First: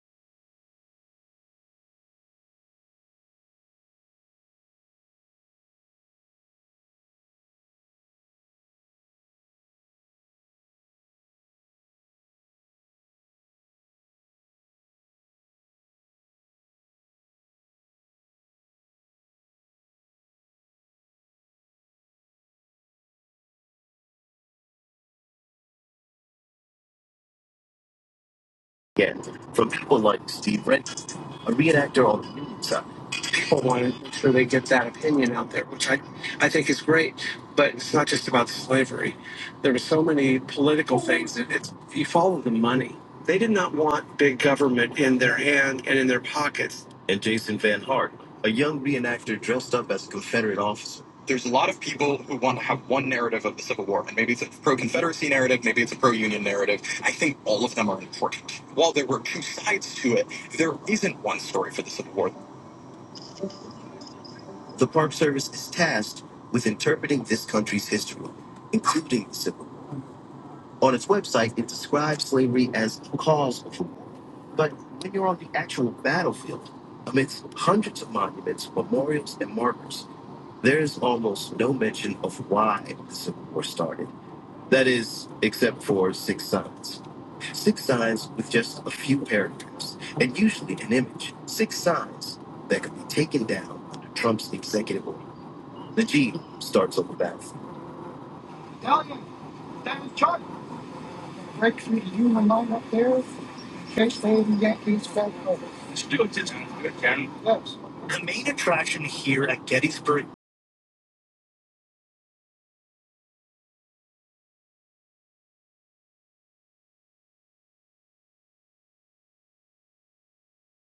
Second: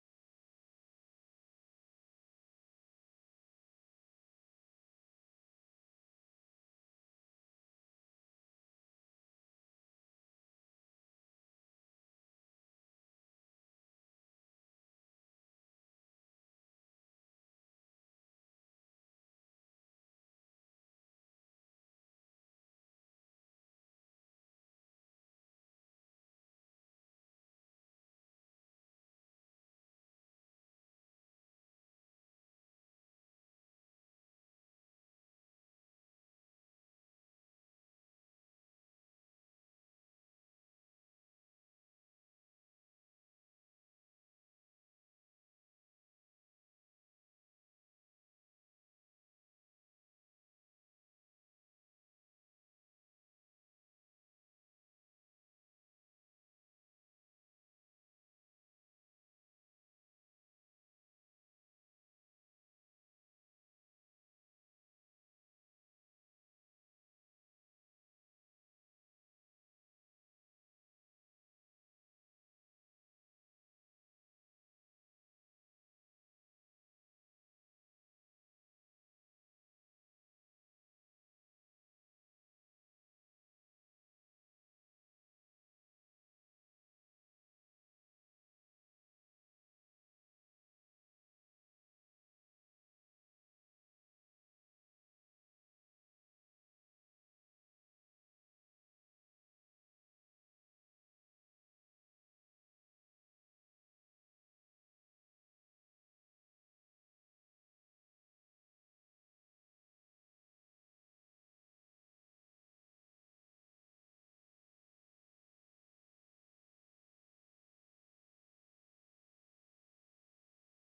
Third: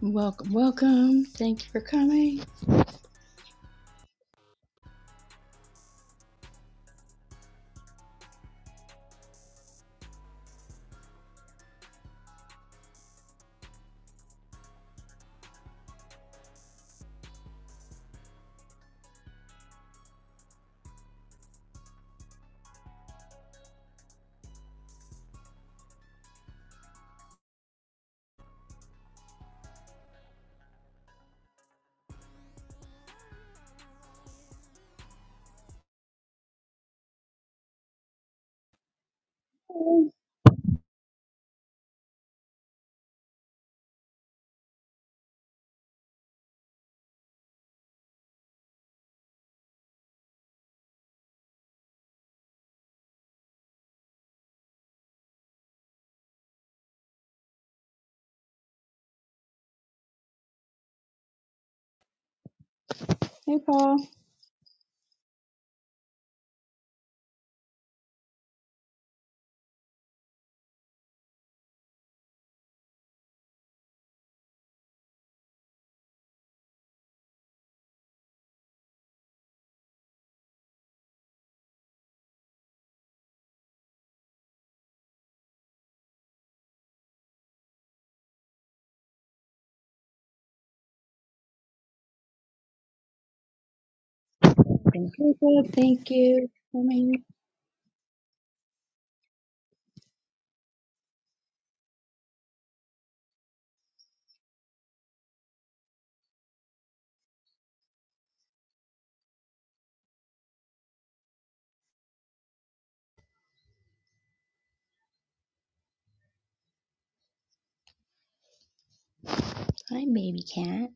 Welcome, welcome. Thank you for coming. again from people like Steve Renton, a reenactor on the news people want to make sure they get that opinion out there, which I, I think is great. But it's not just about slavery. There were so many political things. That it's you follow the money. They did not want big government in their hand and in their pockets. And Jason Van Hart, a young reenactor dressed up as a Confederate officer. There's a lot of people who want to have one narrative of the Civil War, and maybe it's a pro-Confederacy narrative, maybe it's a pro-Union narrative. I think all of them are important. While there were two sides to it, there isn't one story for the Civil War. Hey, Paul. The Park Service is tasked with interpreting this country's history, including the Civil War. On its website, it describes slavery as the cause of the war. But when you're on the actual battlefield, amidst hundreds of monuments, memorials, and markers, there is almost no mention of why the Civil War started. That is, except for six signs. Six signs with just a few paragraphs, and usually an image. Six signs that could be taken down under Trump's executive Thank order you. Jacob. the Thank Jeep you for starts over coming. back. Tell you, that chart break through the human line up there, chase the Yankees back over. Yes. Here at Gettysburg, Hi, baby cat.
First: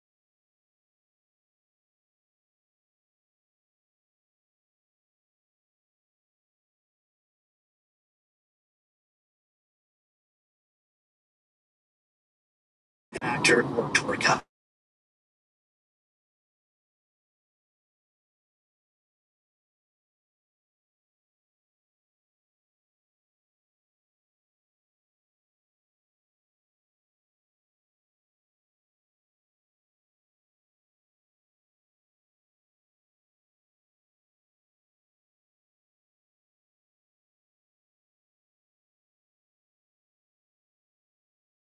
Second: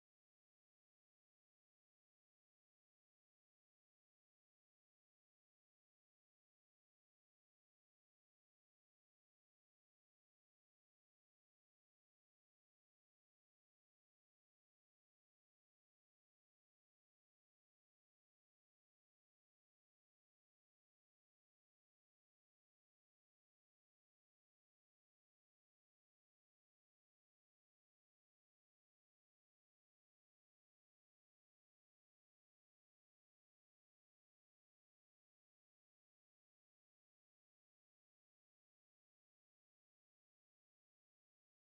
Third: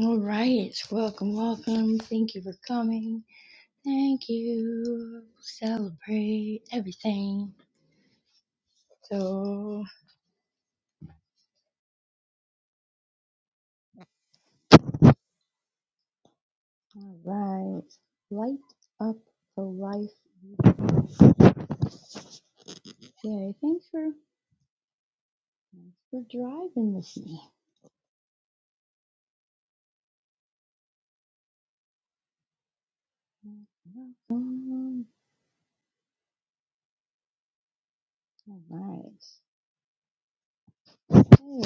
All right. Welcome, welcome. Thank you for coming. Thank you. Celebrate everything. So, an actor or tour guide. all right. Light up the life. Yay. Thanks for, for driving with me. Welcome. All right.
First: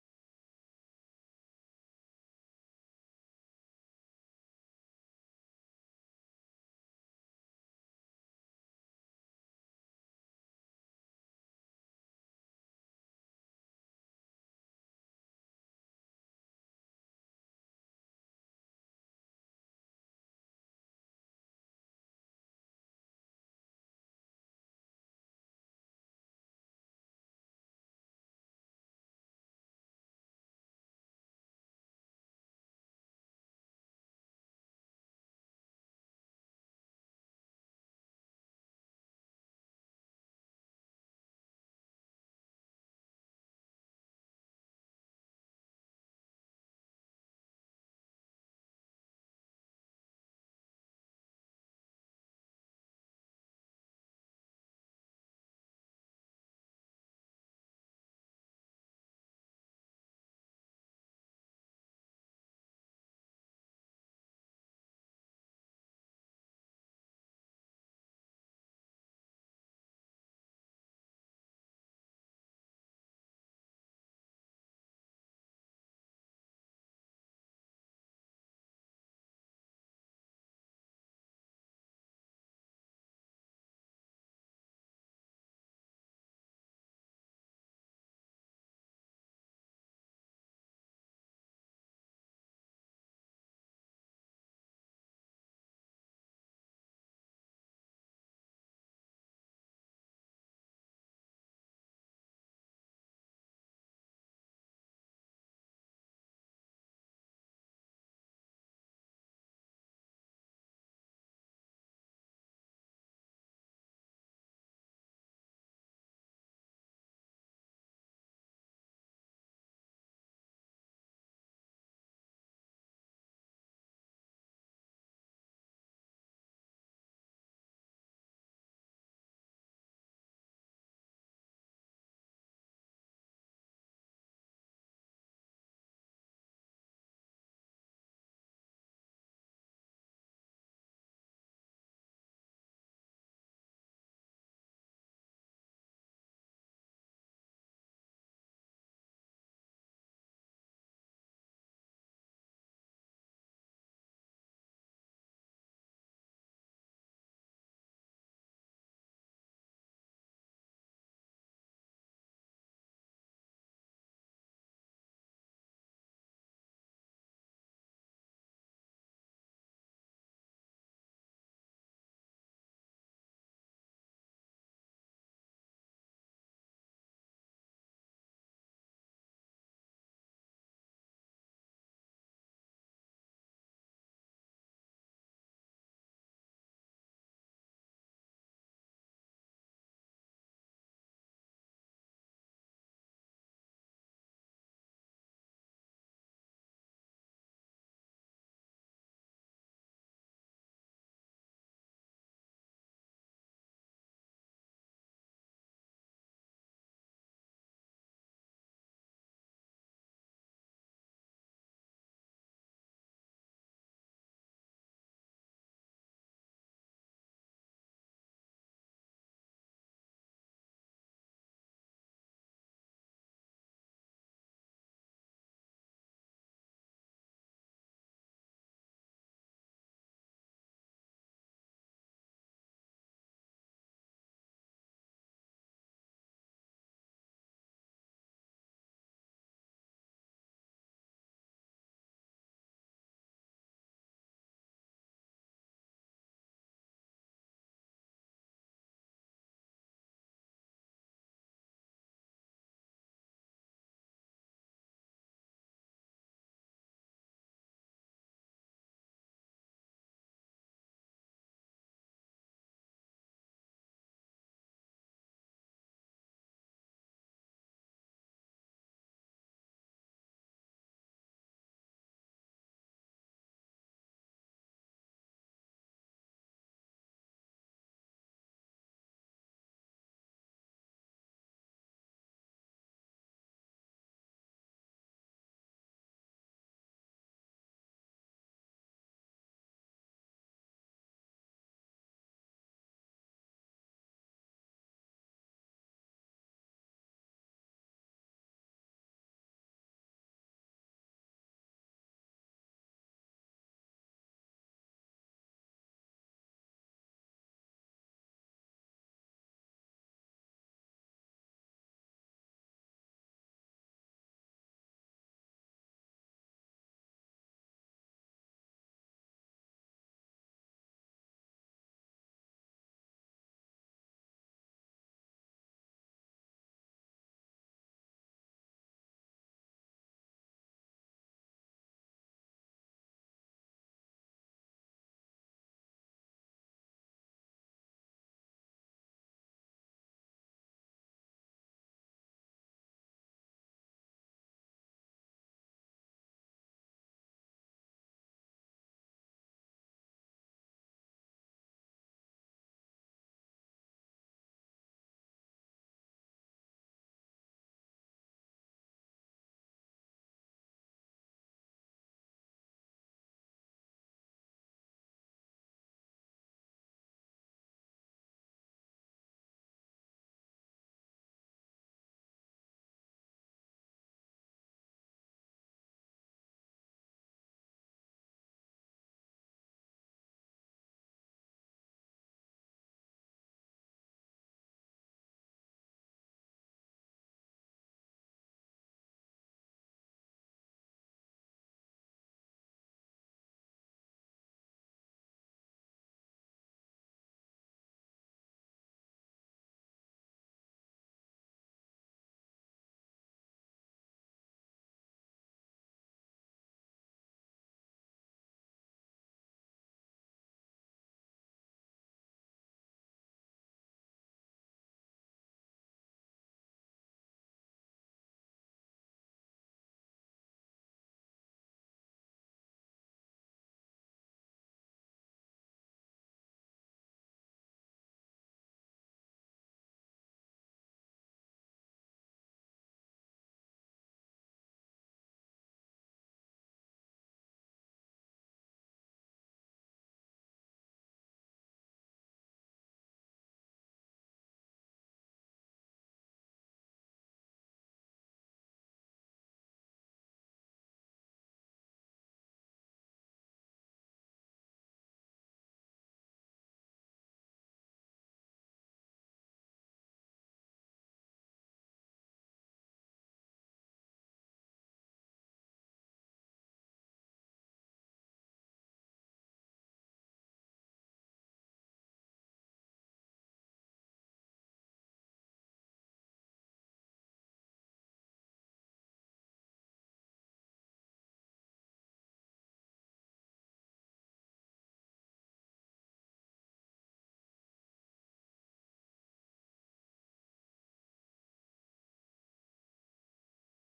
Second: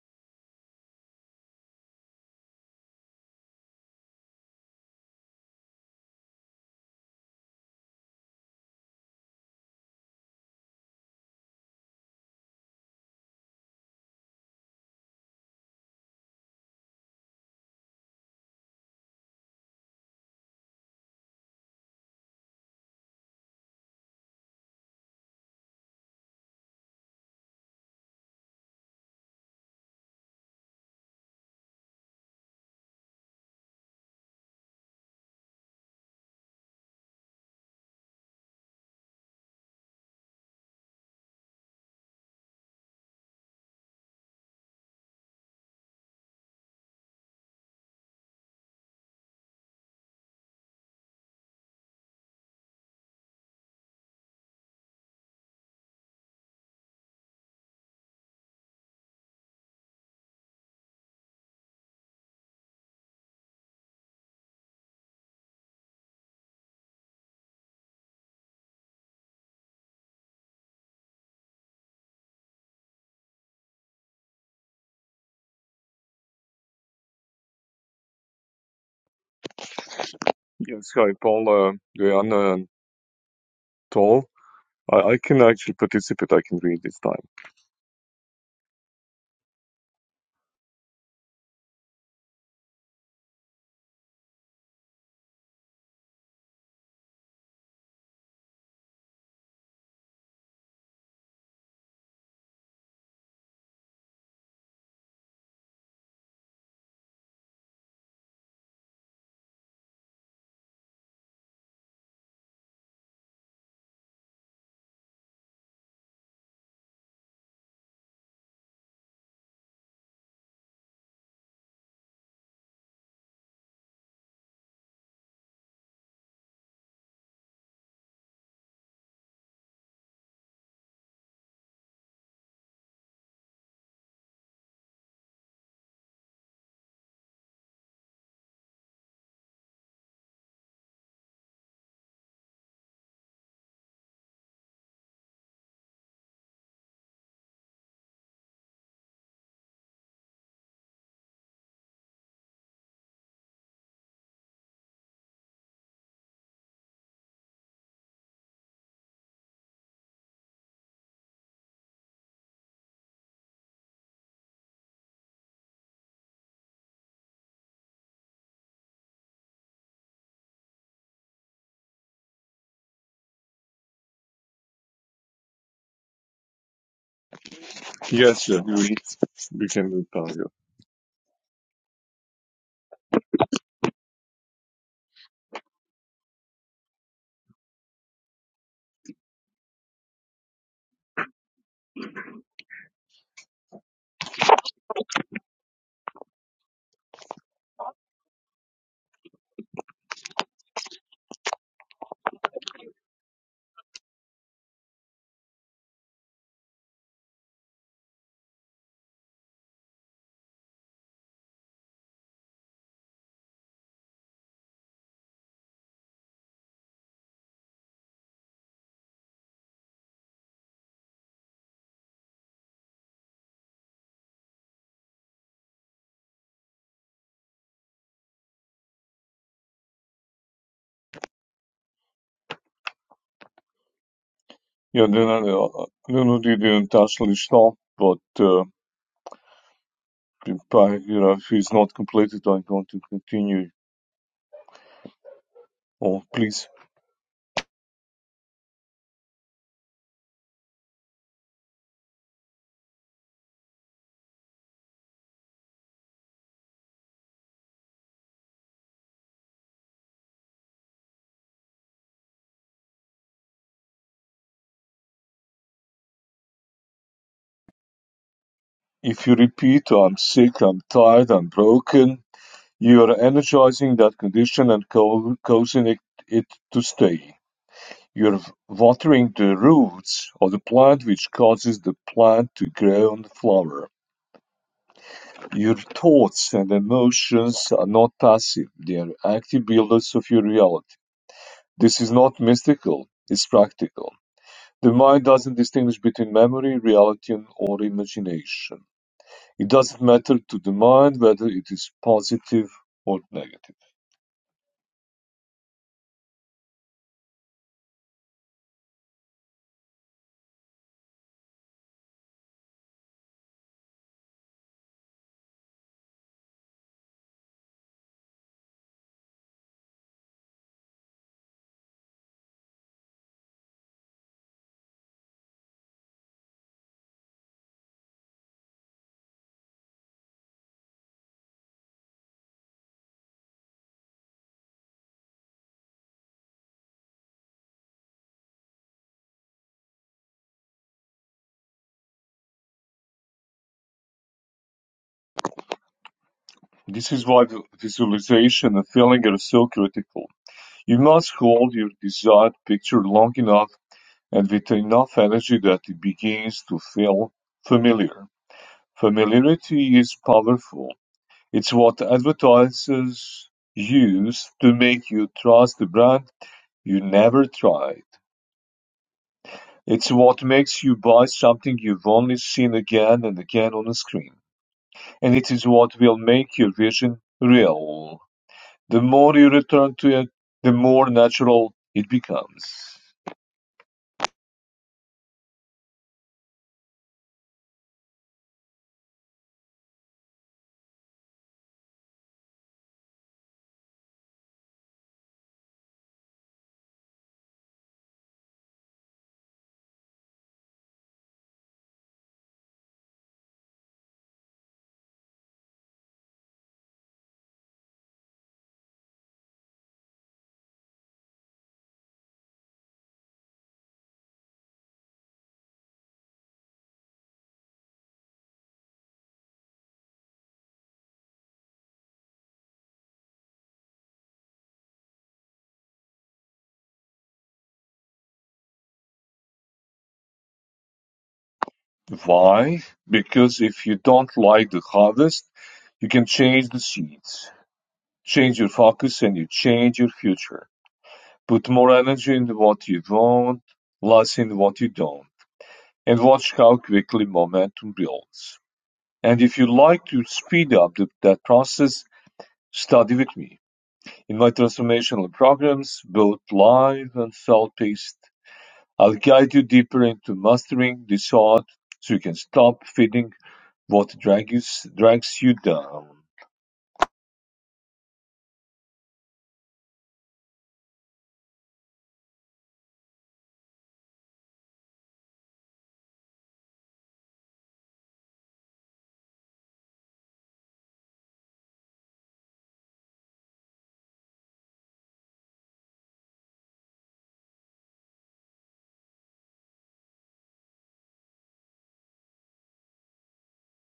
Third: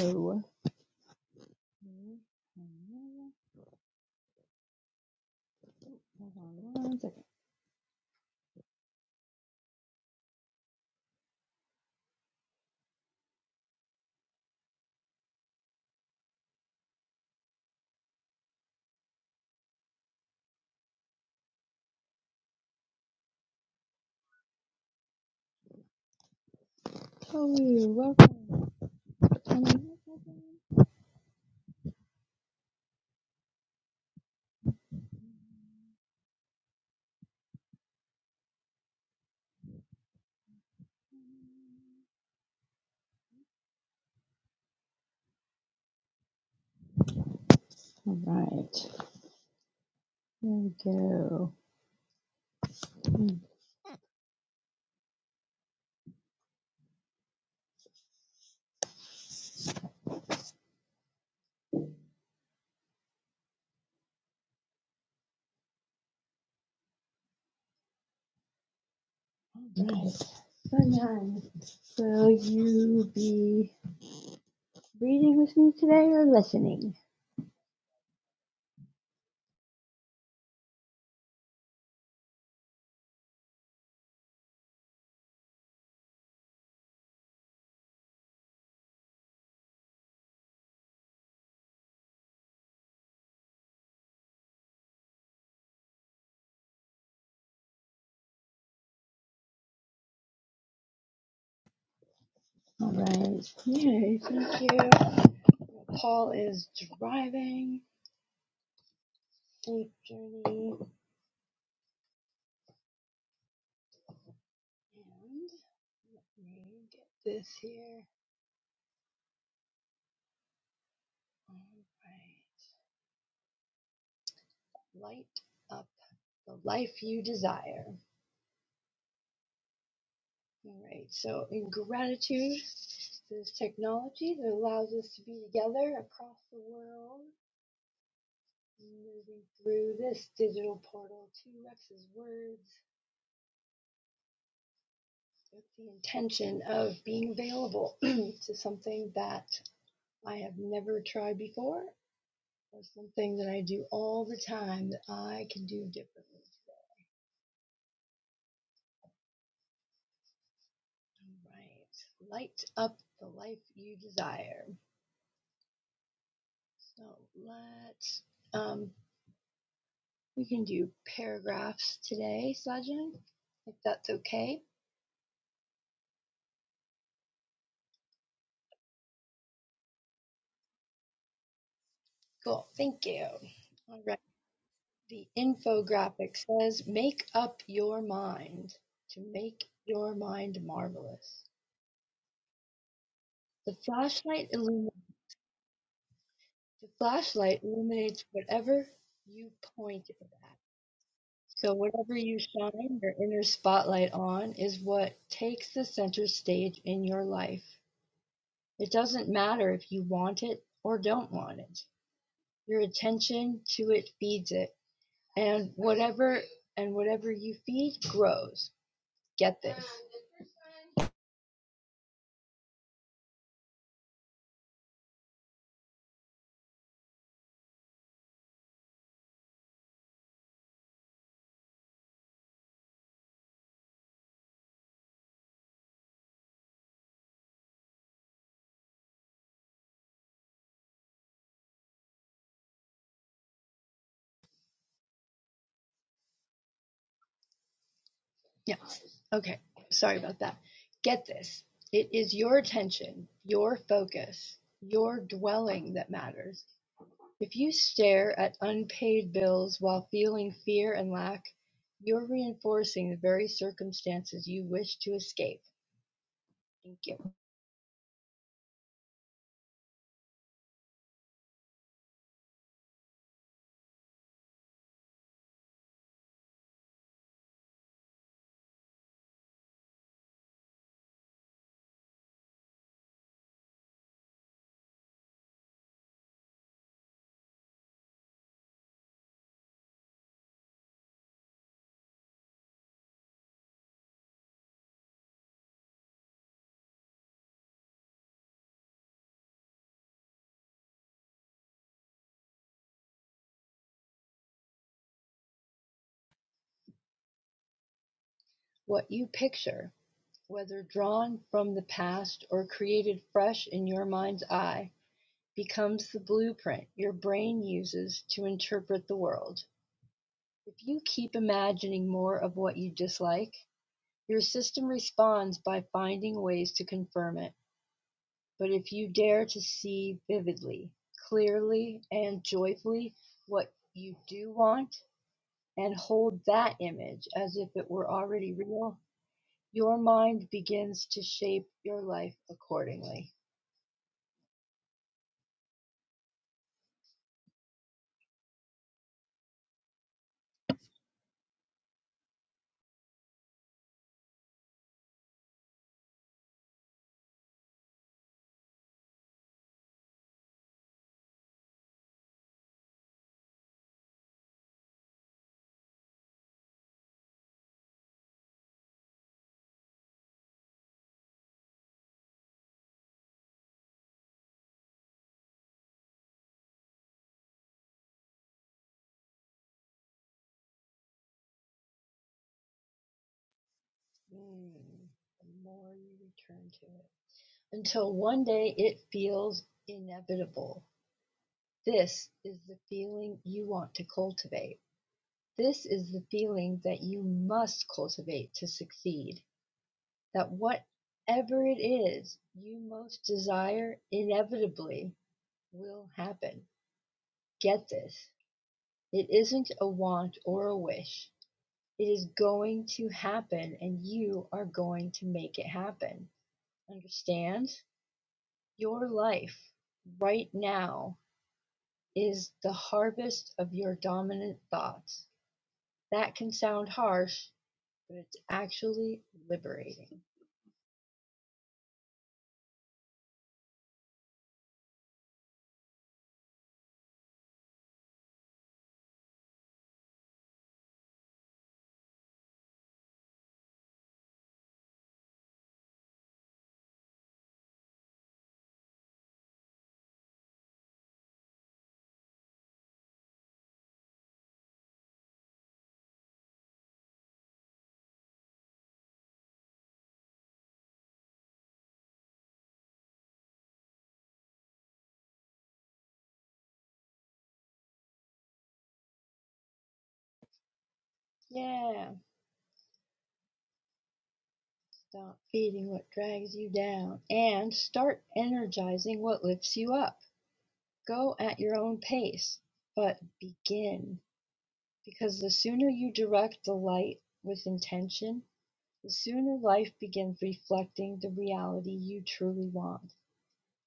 So, hold on one second. Oh, you're welcome. Um, All right, there we go. All right, Sunshine. Will you be reading with me today or listening? Yes, hi, Paul, uh, Guyan, and Tol. I, I can actually participate. I can read this time. All right. Yay, thank you. Paul is driving. Safe journey. And let me get this here. All right. Light up the life you desire. All right, so in gratitude for this technology that allows us to be together across the world, moving through this digital portal to Rex's words with the intention of being available to something that I have never tried before or something that I do all the time that I can do differently. today. All right, light up the life you desire. So let's um, We can do paragraphs today, Sajid, if that's okay. Yes, yeah, you read. We can read time. Yeah, Cool. Thank you. All right. The infographic says, Make up your mind to make your mind marvelous. The flashlight, illumi- the flashlight illuminates whatever you point it at. So, whatever you shine your inner spotlight on is what takes the center stage in your life. It doesn't matter if you want it or don't want it. Your attention to it feeds it, and whatever and whatever you feed grows. Get this. yeah then I, uh, I don't know the, the intentional is but uh, the pa- you know, if it's not completed, I'm going to continue. Oh, please. Yeah. Okay. Sorry about that. Get this. It is your attention, your focus, your dwelling that matters. If you stare at unpaid bills while feeling fear and lack, you're reinforcing the very circumstances you wish to escape. Thank you. If you repeat, I'm sick, I'm tired, I'm broken, you are energizing that condition and co- causing it, it to stay. You're watering the roots of the plant which causes the plant to grow and flower. Your thoughts and emotions are not passive, they are active builders of your reality. This is not mystical, it's practical. The mind doesn't distinguish between memory, reality, and- or imagination. It doesn't matter to the mind whether it is positive or negative. What you picture whether drawn from the past or created fresh in your mind's eye, becomes the blueprint your brain uses to interpret the world. If you keep imagining more of what you dislike, your system responds by finding ways to confirm it. But if you dare to see vividly, clearly, and joyfully what you do want, and hold that image as if it were already real, your mind begins to shape your life accordingly. This is why visualization and feeling are so critical. You must hold your desired picture long enough And with enough energy that it begins to feel familiar. Familiarity is powerful. It's what advertisers use to make you trust the brand you never tried. It's what makes you buy something you've only seen again and again on a screen. And it is what will make your vision real. The more you return to it, the more natural it becomes. Mm, the more you return to it. Until one day it feels inevitable. This is the feeling you want to cultivate. This is the feeling that you must cultivate to succeed. That whatever it is you most desire inevitably will happen. Get this. It isn't a want or a wish. It is going to happen and you are going to make it happen. Understand? Your life, right now, is the harvest of your dominant thoughts. That can sound harsh, but it's actually liberating. Why? Because if you don't like the harvest, you can change the seeds, change your focus, and you change your future. Put more energy into what you want, less in what you don't, and watch how quickly momentum builds. And if you like to speed up the, that process, study with me. In my transformational programs, both live and self-paced, I'll guide you deeper into mastering this art so you can stop feeding What drags drags you down, Yeah, stop feeding what drags you down and start energizing what lifts you up. Go at your own pace, but begin. Because the sooner you direct the light with intention, the sooner life begins reflecting the reality you truly want.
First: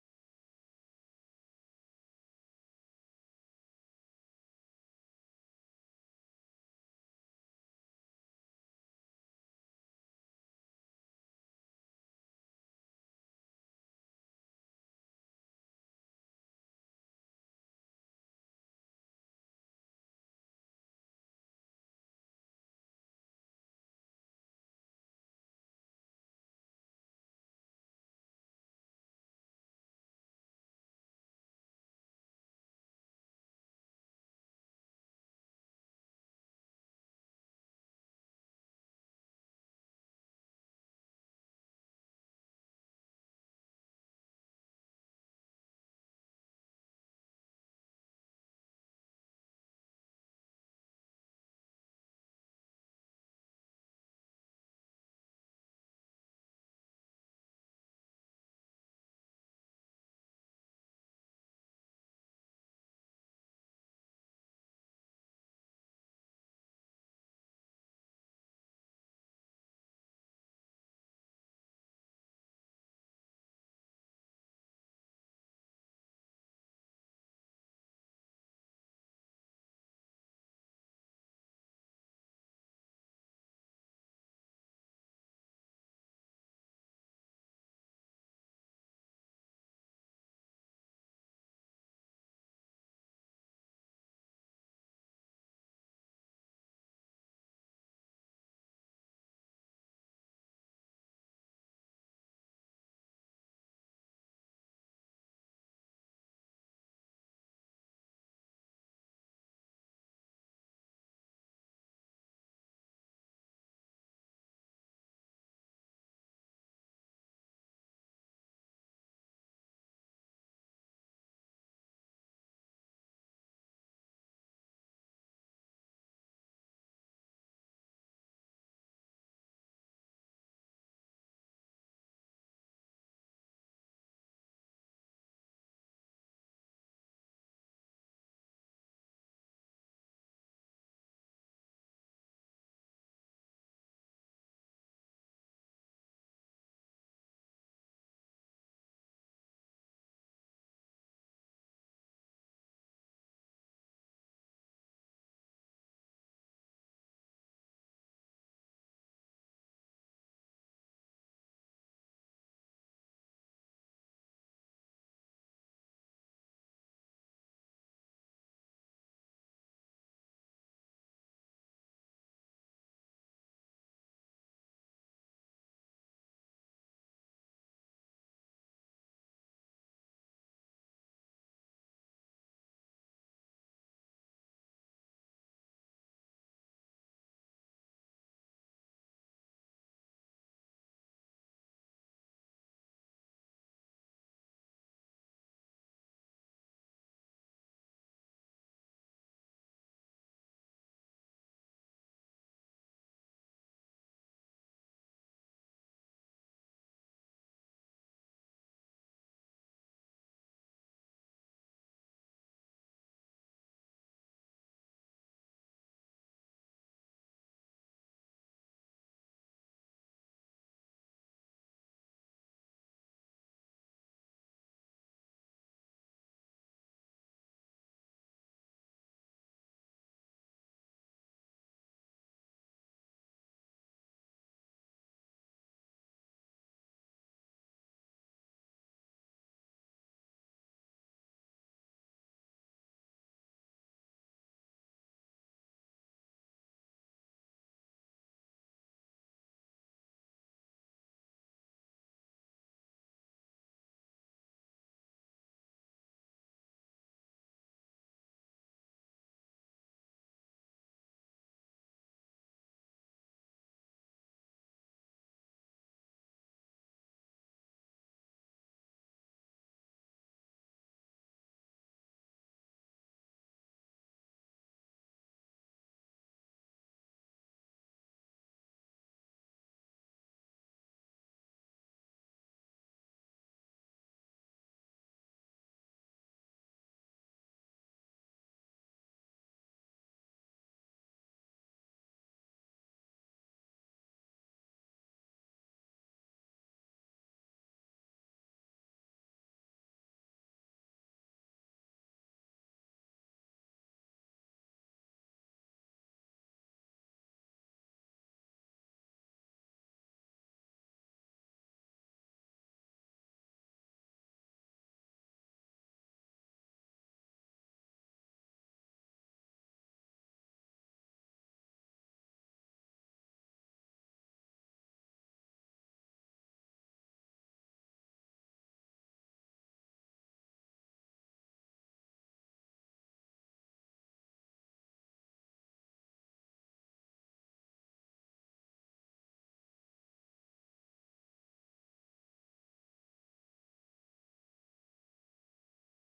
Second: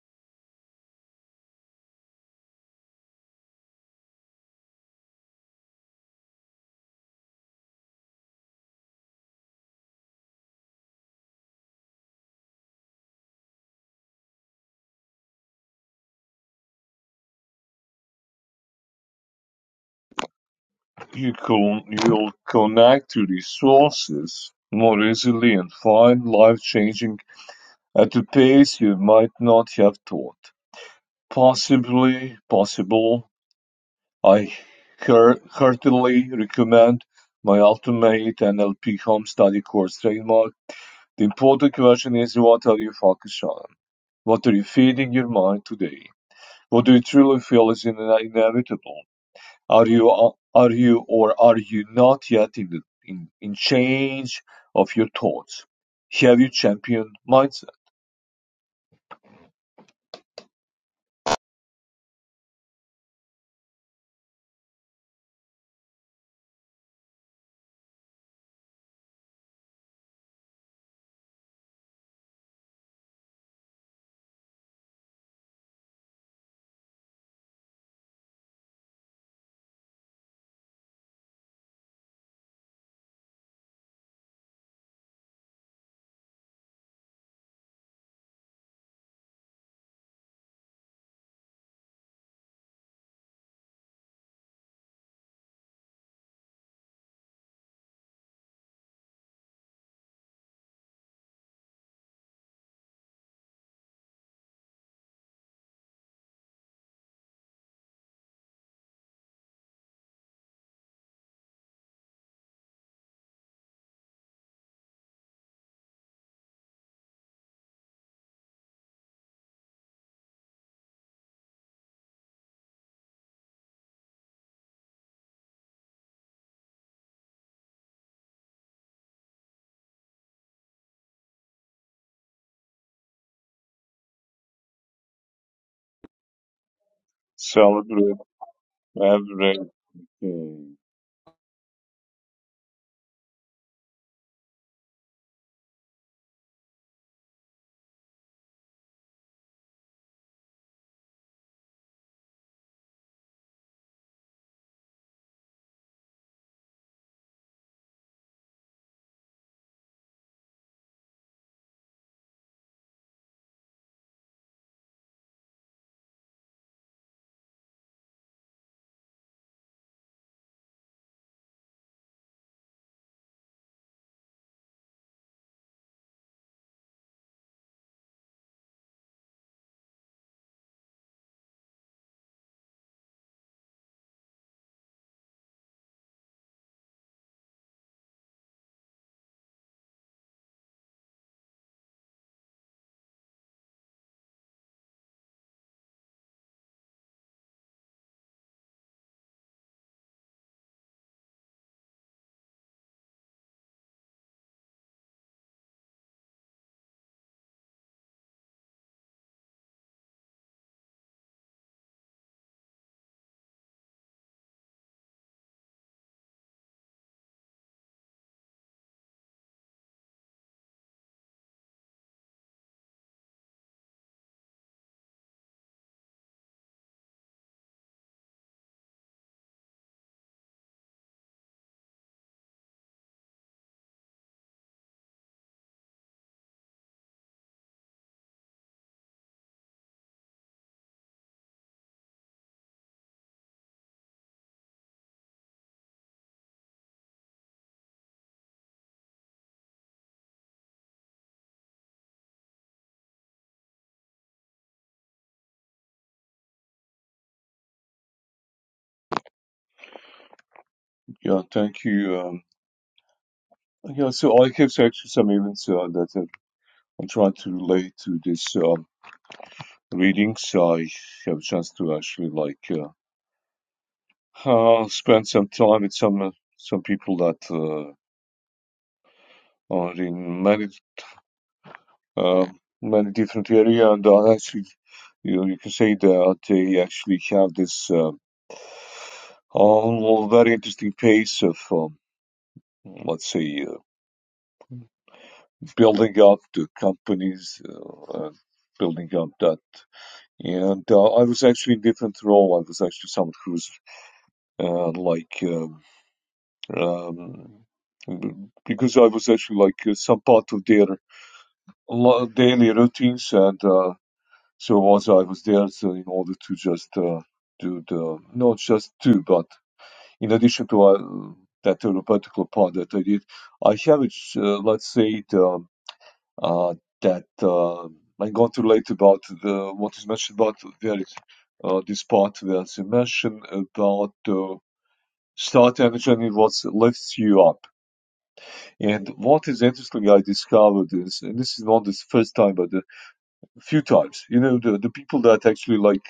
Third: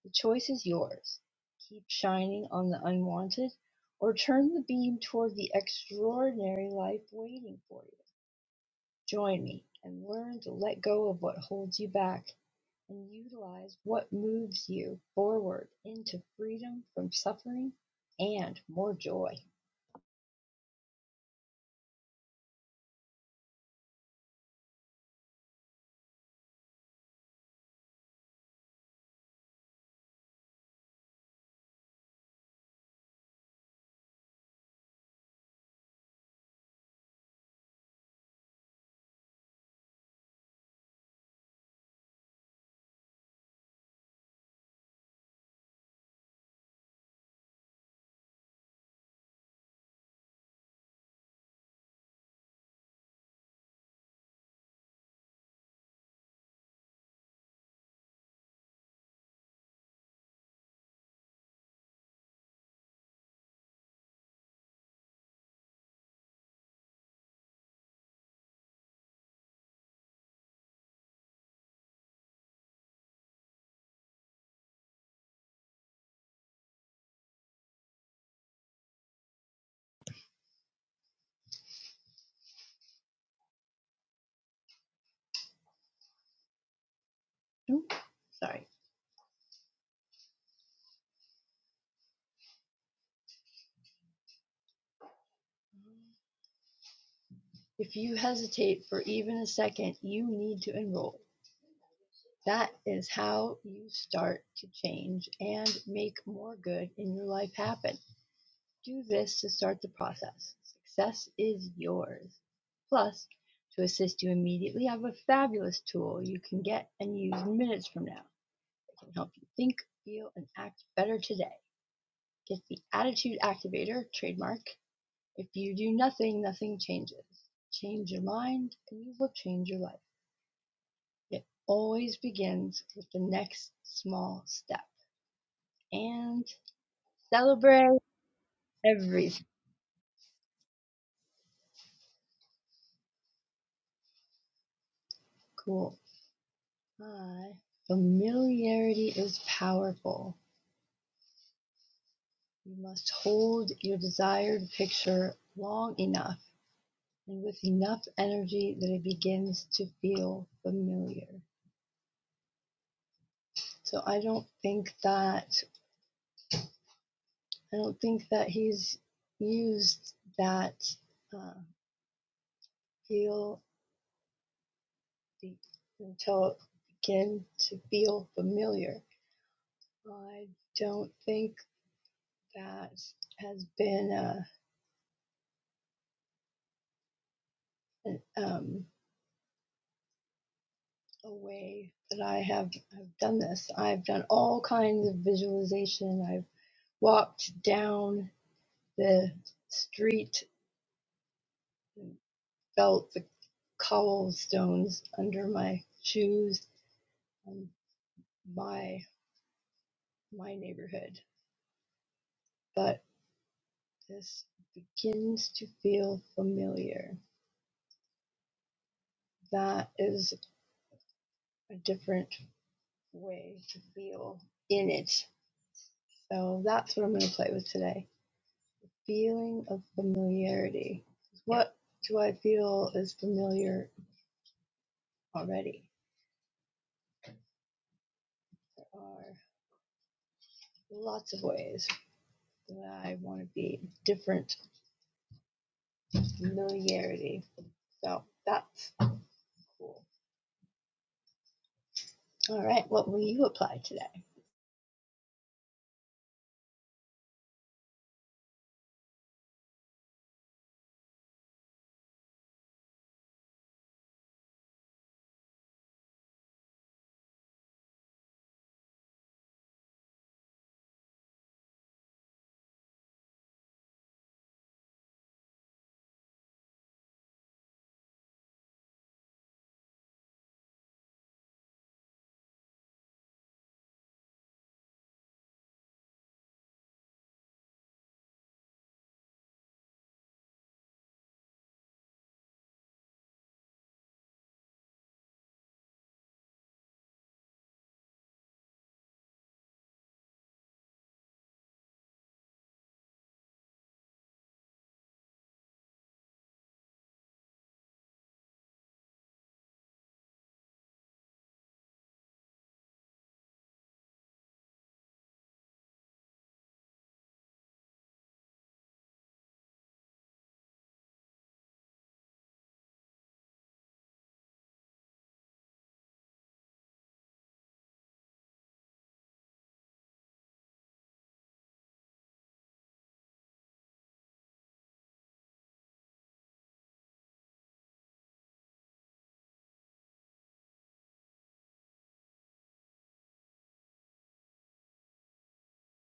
The choice is yours: keep shining on the unwanted or turn the beam toward the extraordinary life waiting for you. Join me and learn to let go of what holds you back and utilize what moves you forward into freedom from suffering and more joy. you con- you'll connect to resources more easily and find life changing at a pace you might not have thought. Possibly possible. I hear- heartily recommend my ultimate NLP home study course trademark. The important question is what are you focused on? What are you feeding your mind today? What do you truly feel is in- inevitable? Are you are you or are you not yet in the, in in change of your thoughts? Have you champion mindset? Oop, Sorry. If you hesitate for even a second, you need to enroll. That is how you start to change and make more good in your life happen. Do this to start the process. Success is yours. Plus, to assist you immediately, I have a fabulous tool you can get and use minutes from now that can help you think, feel, and act better today. Get the Attitude Activator trademark. If you do nothing, nothing changes. Change your mind, and you will change your life. It always begins with the next small step. And celebrate Celebrate everything. everything. Cool. five. Familiarity is powerful. You must hold your desired picture long enough and with enough energy that it begins to feel familiar. So I don't think that I don't think that he's used that uh, feel be, until it begin to feel familiar. I don't think that has been a, an, um, a way that I have I've done this. I've done all kinds of visualization. I've walked down the street and felt the cobblestones under my shoes on my my neighborhood. But this begins to feel familiar. That is a different way to feel in it. So that's what I'm going to play with today. feeling of familiarity. What do I feel is familiar already? There are lots of ways that I want to be different familiarity. So that's cool. All right, what will you apply today? Yeah, thank you. Um, yeah, so I have actually some events uh, that are, I'm trying to relate to this um, readings. I have a chance to actually like uh, uh, spend some time with some uh, some people that uh, are in many uh, many different area and I actually You, you can say that they actually have this uh, all very interesting pace of, um, let's say, uh, building up the companies, uh, and building up that. And uh, I was actually in a different role. I was actually someone who's uh, like um, um, because I was actually like uh, some part of their daily routines, and uh, so was I was there so in order to just uh, do the not just do but in addition to uh, that therapeutic part that I did, I have, it, uh, let's say, it, um, uh, that uh, I'm going to relate about the what is mentioned about there is uh, this part where it's mentioned about uh, start energy and what lifts you up. And what is interesting, I discovered is, and this is not the first time, but a few times, you know, the, the people that actually like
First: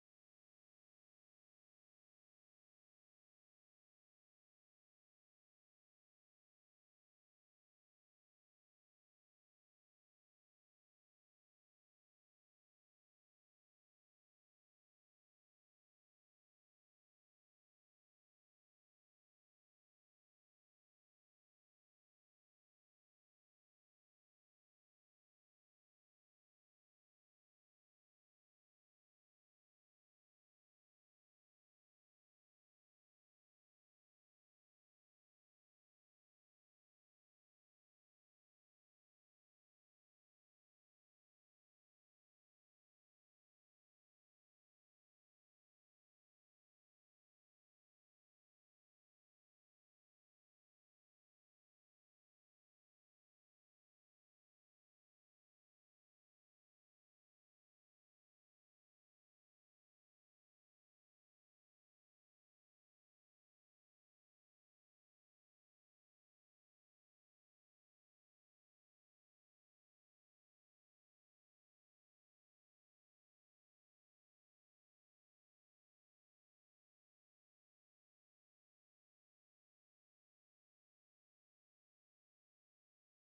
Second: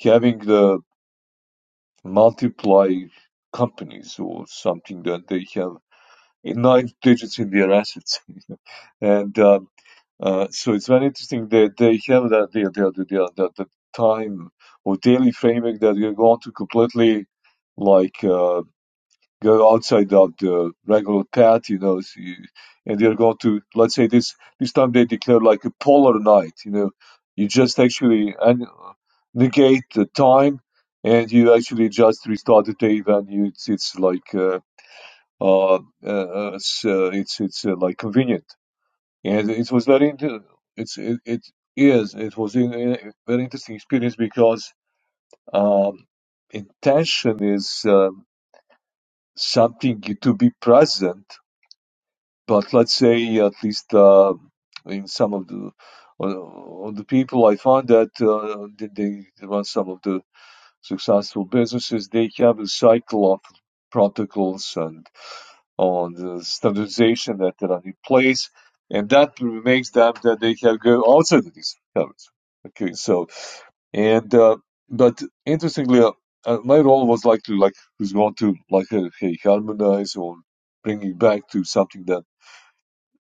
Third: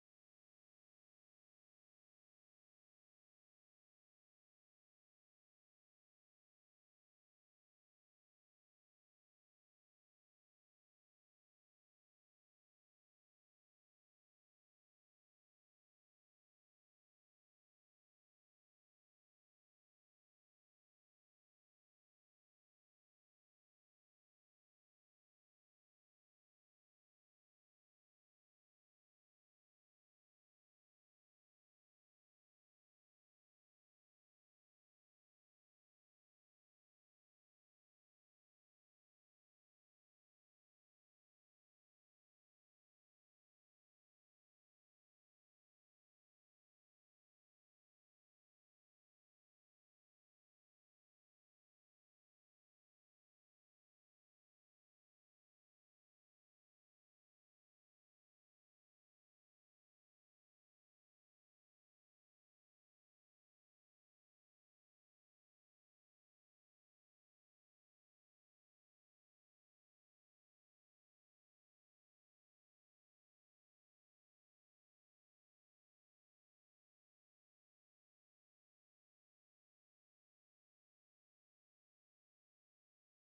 having the multiply companies or something that they have nine digits in their assets. And um, uh, so it's very interesting that they have that the the the, the, the, time or daily framework that you're going to completely like uh, go outside of the regular path, you know. So you, and they're going to let's say this this time they declare like a polar night, you know. You just actually and negate the time, and you actually just restart the day when you it's, it's like. uh, uh, uh, uh, it's uh, it's it's uh, like convenient, and it was very inter- it's it, it is it was in, a very interesting experience because um, intention is um something to be present, but let's say at least uh, in some of the uh, of the people I found that uh, they, they run some of the successful businesses they have a cycle of protocols and. on the standardization that are in place, and that makes them that they can go outside of these habits. Okay, so and uh, but interestingly, uh, uh, my role was likely like was going to like uh, hey, harmonize or bring it back to something that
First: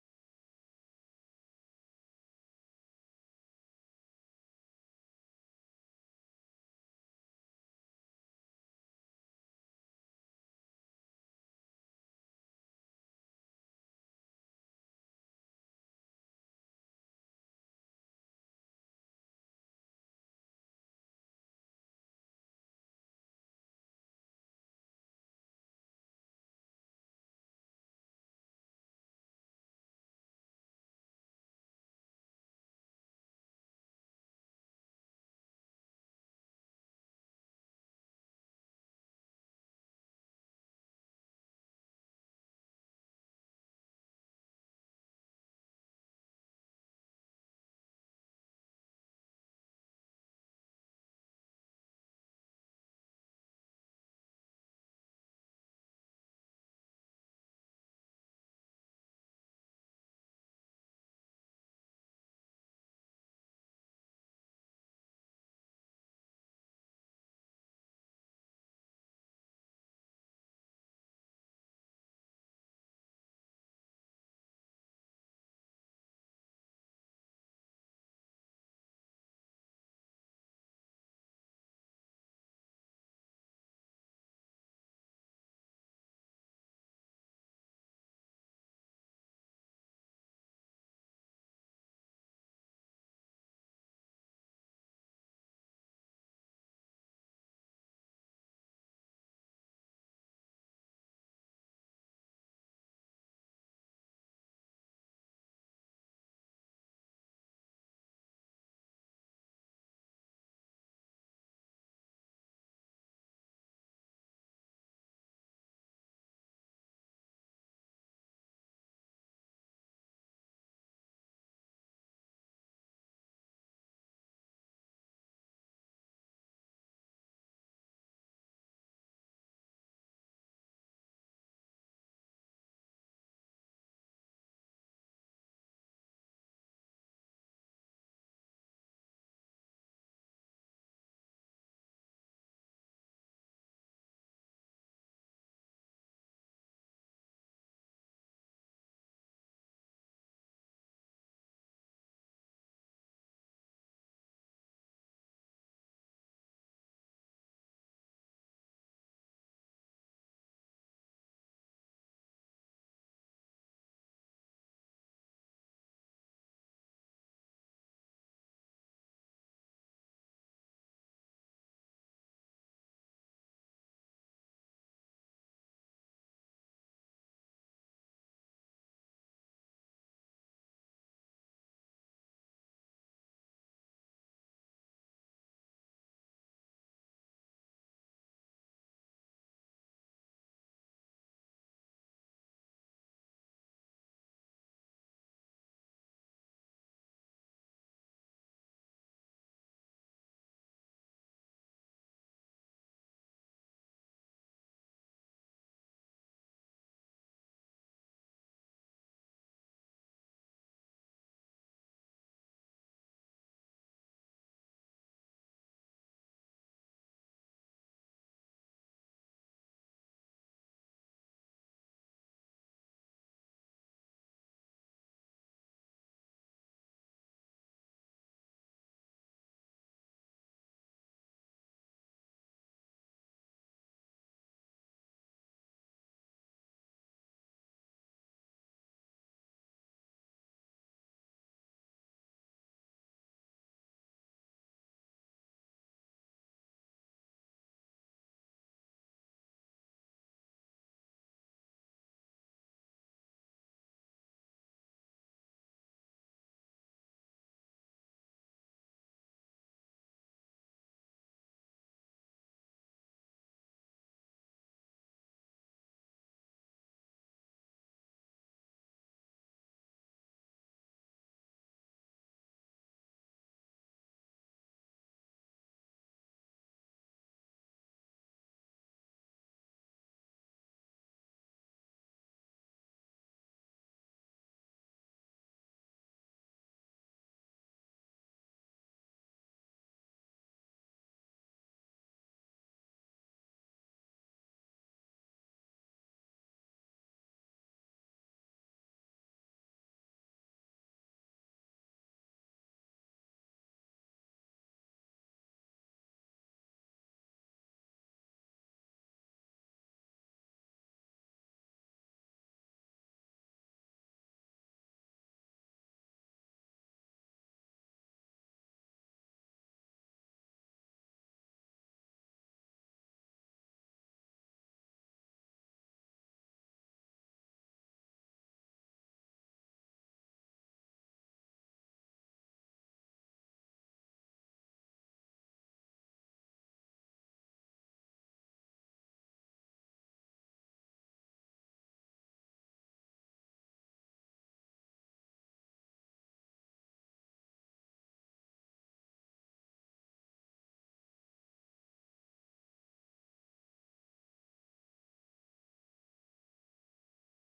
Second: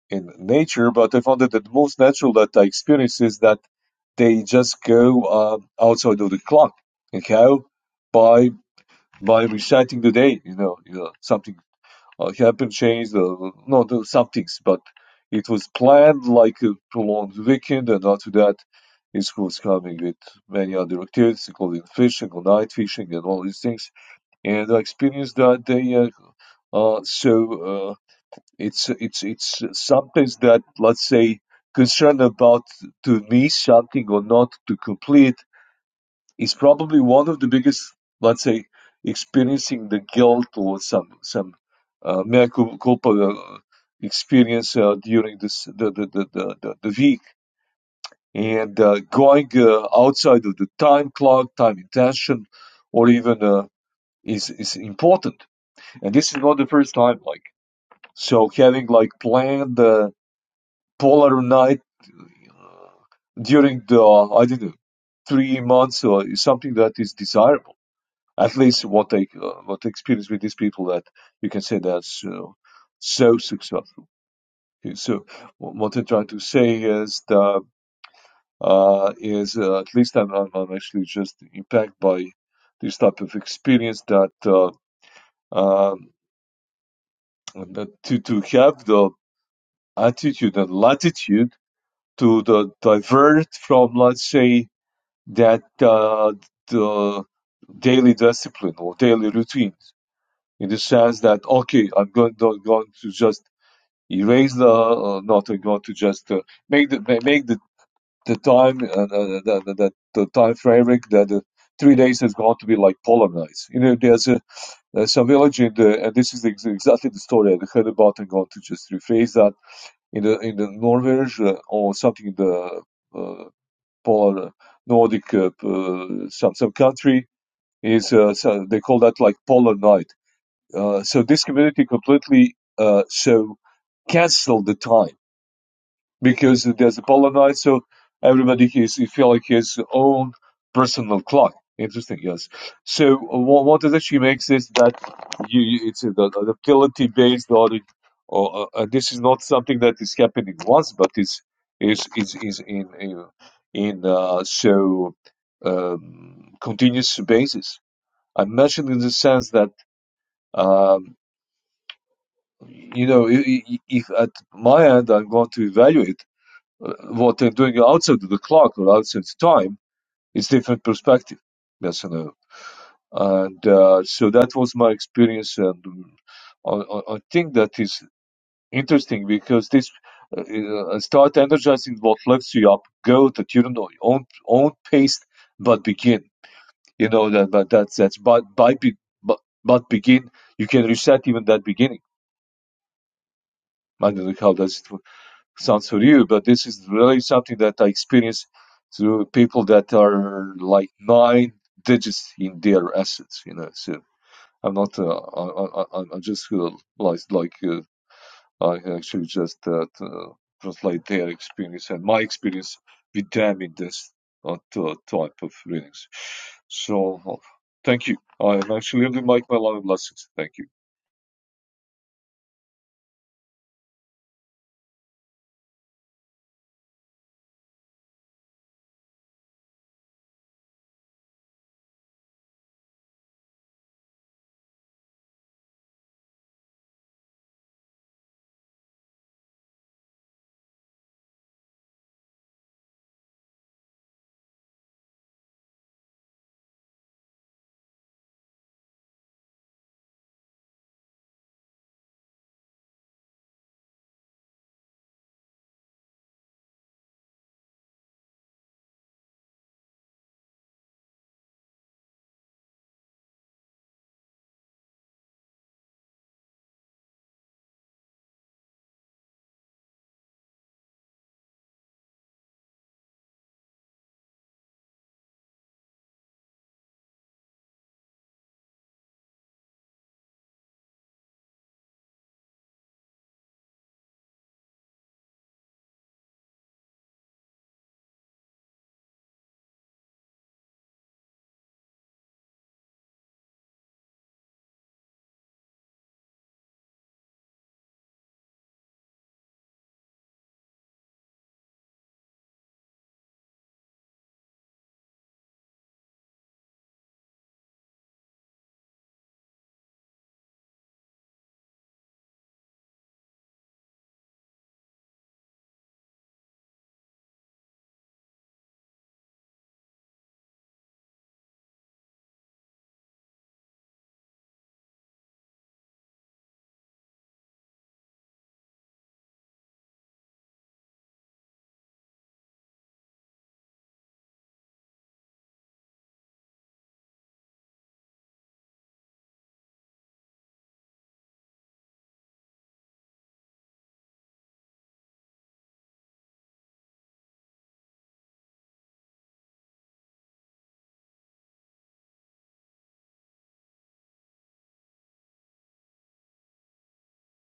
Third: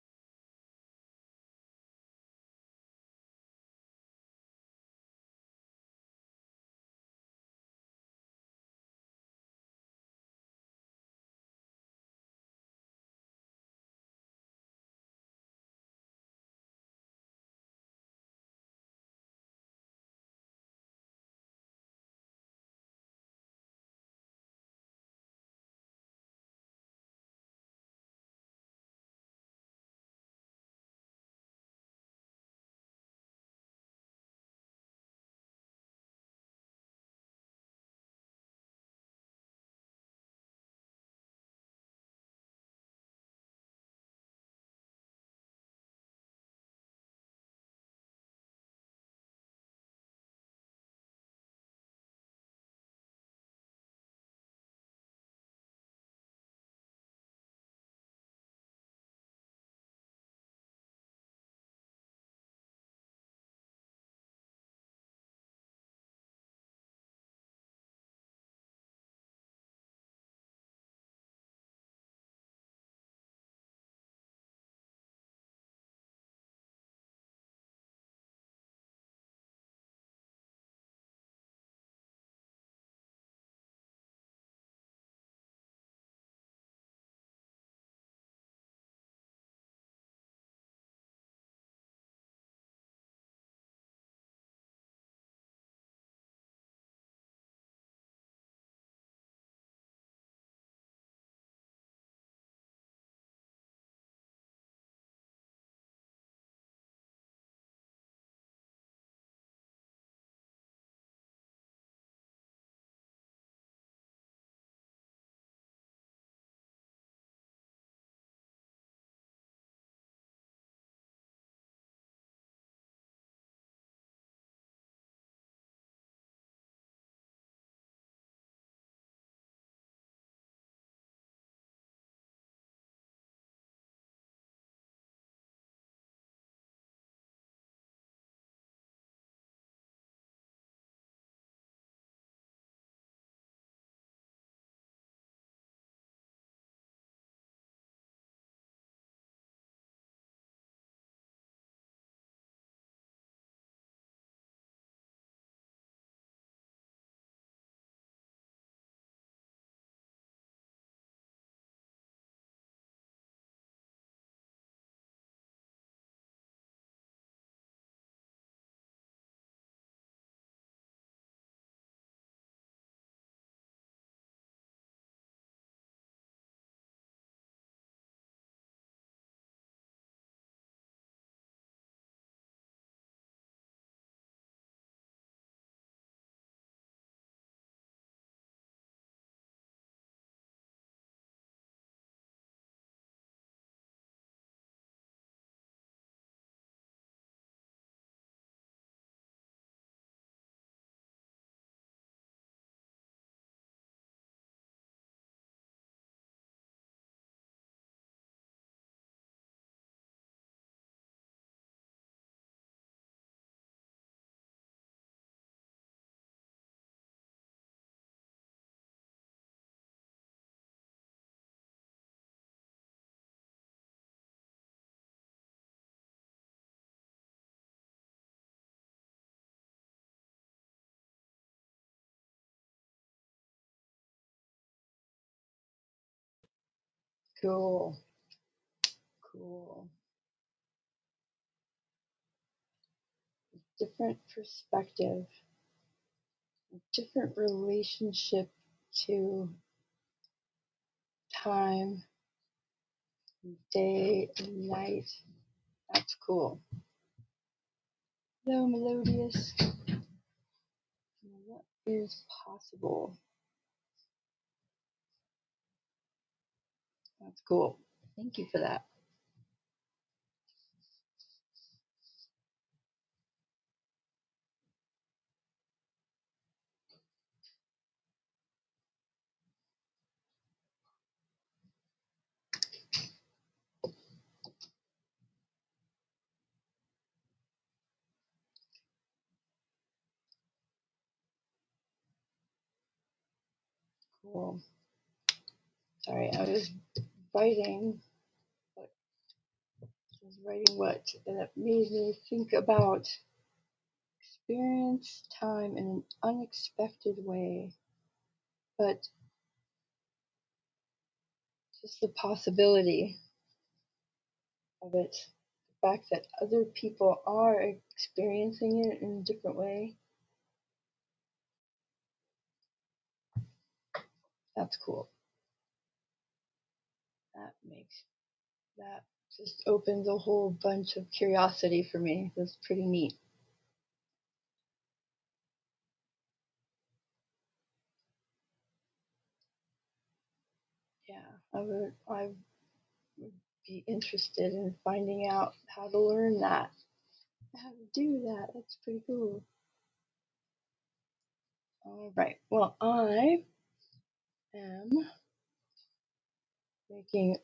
in nature. But I found that the most natural that I experience is that they just go uh, outside of the clock. And how by by reciting the day, you know, you know something I haven't changed uh, not uh, some things, but it was planned like a prolonged weekend, and after that, it was coming with many other activities, including fishing or night fishing and all these things. And I experienced that day. Uh, uh, so uh, it's it's it's something that let's say concern about to miss something or not to complete is probably one of the biggest, let's say, experiencing the guilt or some some uh, mea cul- culpa uh, experience uh, during this the the, the, the, the, the week and uh, going uh, outside of the time clock, time intention, or even uh, is is important. And this is not the first time. Like so, having like planned the polar night uh, during the I don't know three months uh, is something that is desirable At least what they uh, what I experience with these people that you can say that's uh, so successful. Okay, So wh- what I try to say is that uh, is uh, at least I'm, I'm I'm actually just impacted by this type of experience that uh, um, that to to have the attitude and latitude to the divert from let's say that uh, the daily discipline or daily routine in the sense that okay, I'm going not going to just erase the, uh, not I'm going to just uh, make the make the the time uh, uh, uh, the, the, the time framework that uh, three days is going to be like polarized. You know, there's a there's some village in the and this is exactly the story I heard about. I'm going to just rephrase that in the in the Norwich uh, or something in the uh, polar Nordic uh, uh, some some country is uh, so they call that like polar night uh, so this community completely uh, so canceled the time because there's a polar night, so everybody has he feel like his own personal clock. Interesting, yes. So uh, what, what it actually makes is that you, you it's an adaptability based audit, or uh, uh, this is not something that is happening once, but it's is is is in in, in uh, so um, continuous basis. I mentioned in the sense that. Um, you know, i- i- if at my end I'm going to evaluate uh, what I'm doing outside of the clock or outside of time, it's different perspective. Yes and no. And uh, so that was my experience, and um, I, I I think that is interesting because this uh, uh, start energizing what lifts you up. Go that you don't know own own pace, but begin. You know that, that that's that's but by be, but, but begin. You can reset even that beginning. I don't know how does it work. sounds for you, but this is really something that I experience through people that are like nine digits in their assets, you know. So I'm not, uh, I, I, I just feel like, like uh, I actually just uh, uh, translate their experience and my experience with them in this uh, t- type of readings. So uh, thank you. I'm actually really like my love lessons. Thank you. Cool, cool. Different perspective, different relationship to time, day, night. That's cool. Hello, Melodious. What is possible? That's cool. Thank you for that. Cool. Sorry, I was writing. but I was writing what, and it made me think about experience time in an unexpected way, but just the possibility of it, the fact that other people are experiencing it in a different way. That's cool. That makes that just opens a whole bunch of curiosity for me. That's pretty neat. Yeah, I would. I. be interested in finding out how to learn that, how to do that. That's pretty cool. All right. Well, I am making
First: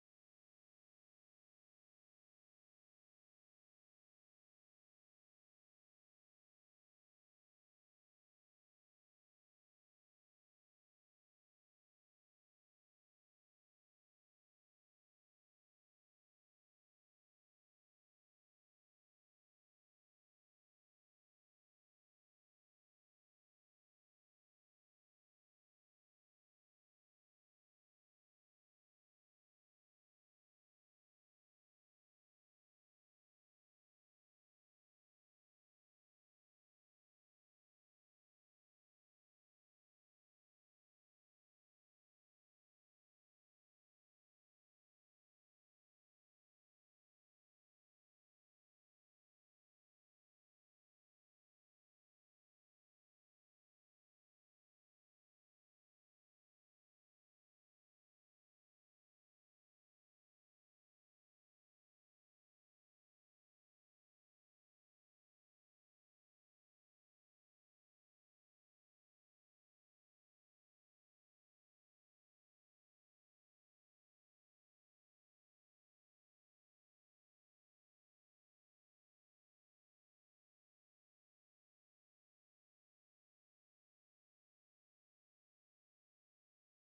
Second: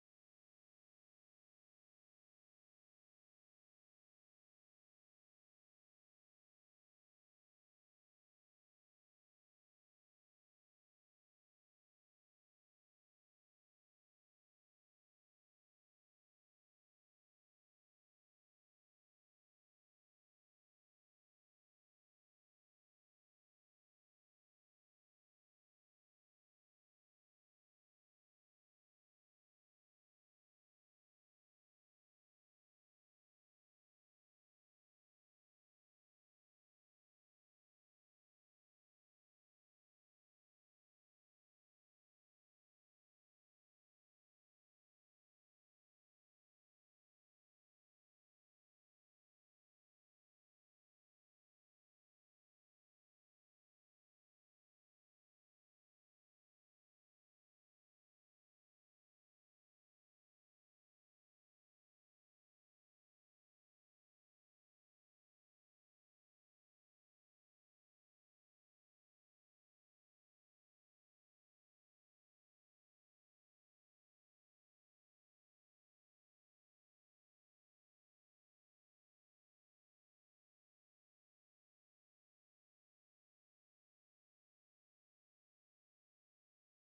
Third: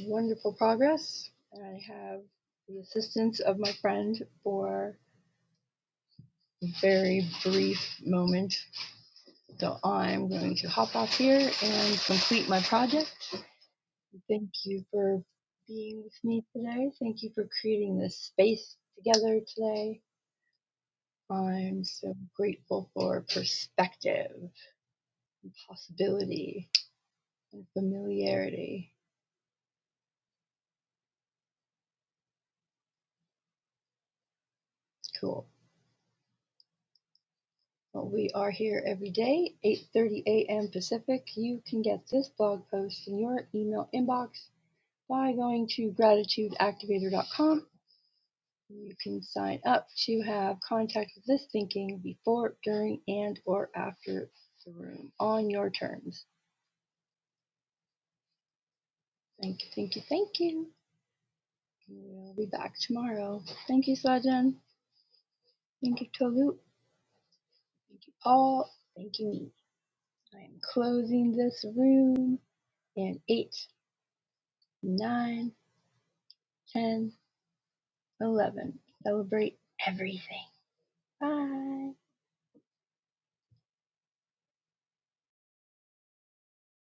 wonderful progress. and I have the assistance of my friend for a very brief moment. So I'm going to hop off here and complete my project. Thank you for being with me today. Thank you for creating this space together today. I'm so grateful for perspective. possibility and familiarity. Cool. Well, we are here every day, 8:30 a.m. Pacific. You can get this blog post in your email inbox by going to gratitudeactivator.com. You can sign up to have contact with this thinking before, during, and or after the room on your terms. Thank you, thank you, thank you. We'll be back tomorrow. Thank you, Sajan. Thank you, Tolu. Thank you, Paul. Thank you, me. I'm closing this room in eight, nine, ten, eleven. Celebrate everything. Bye.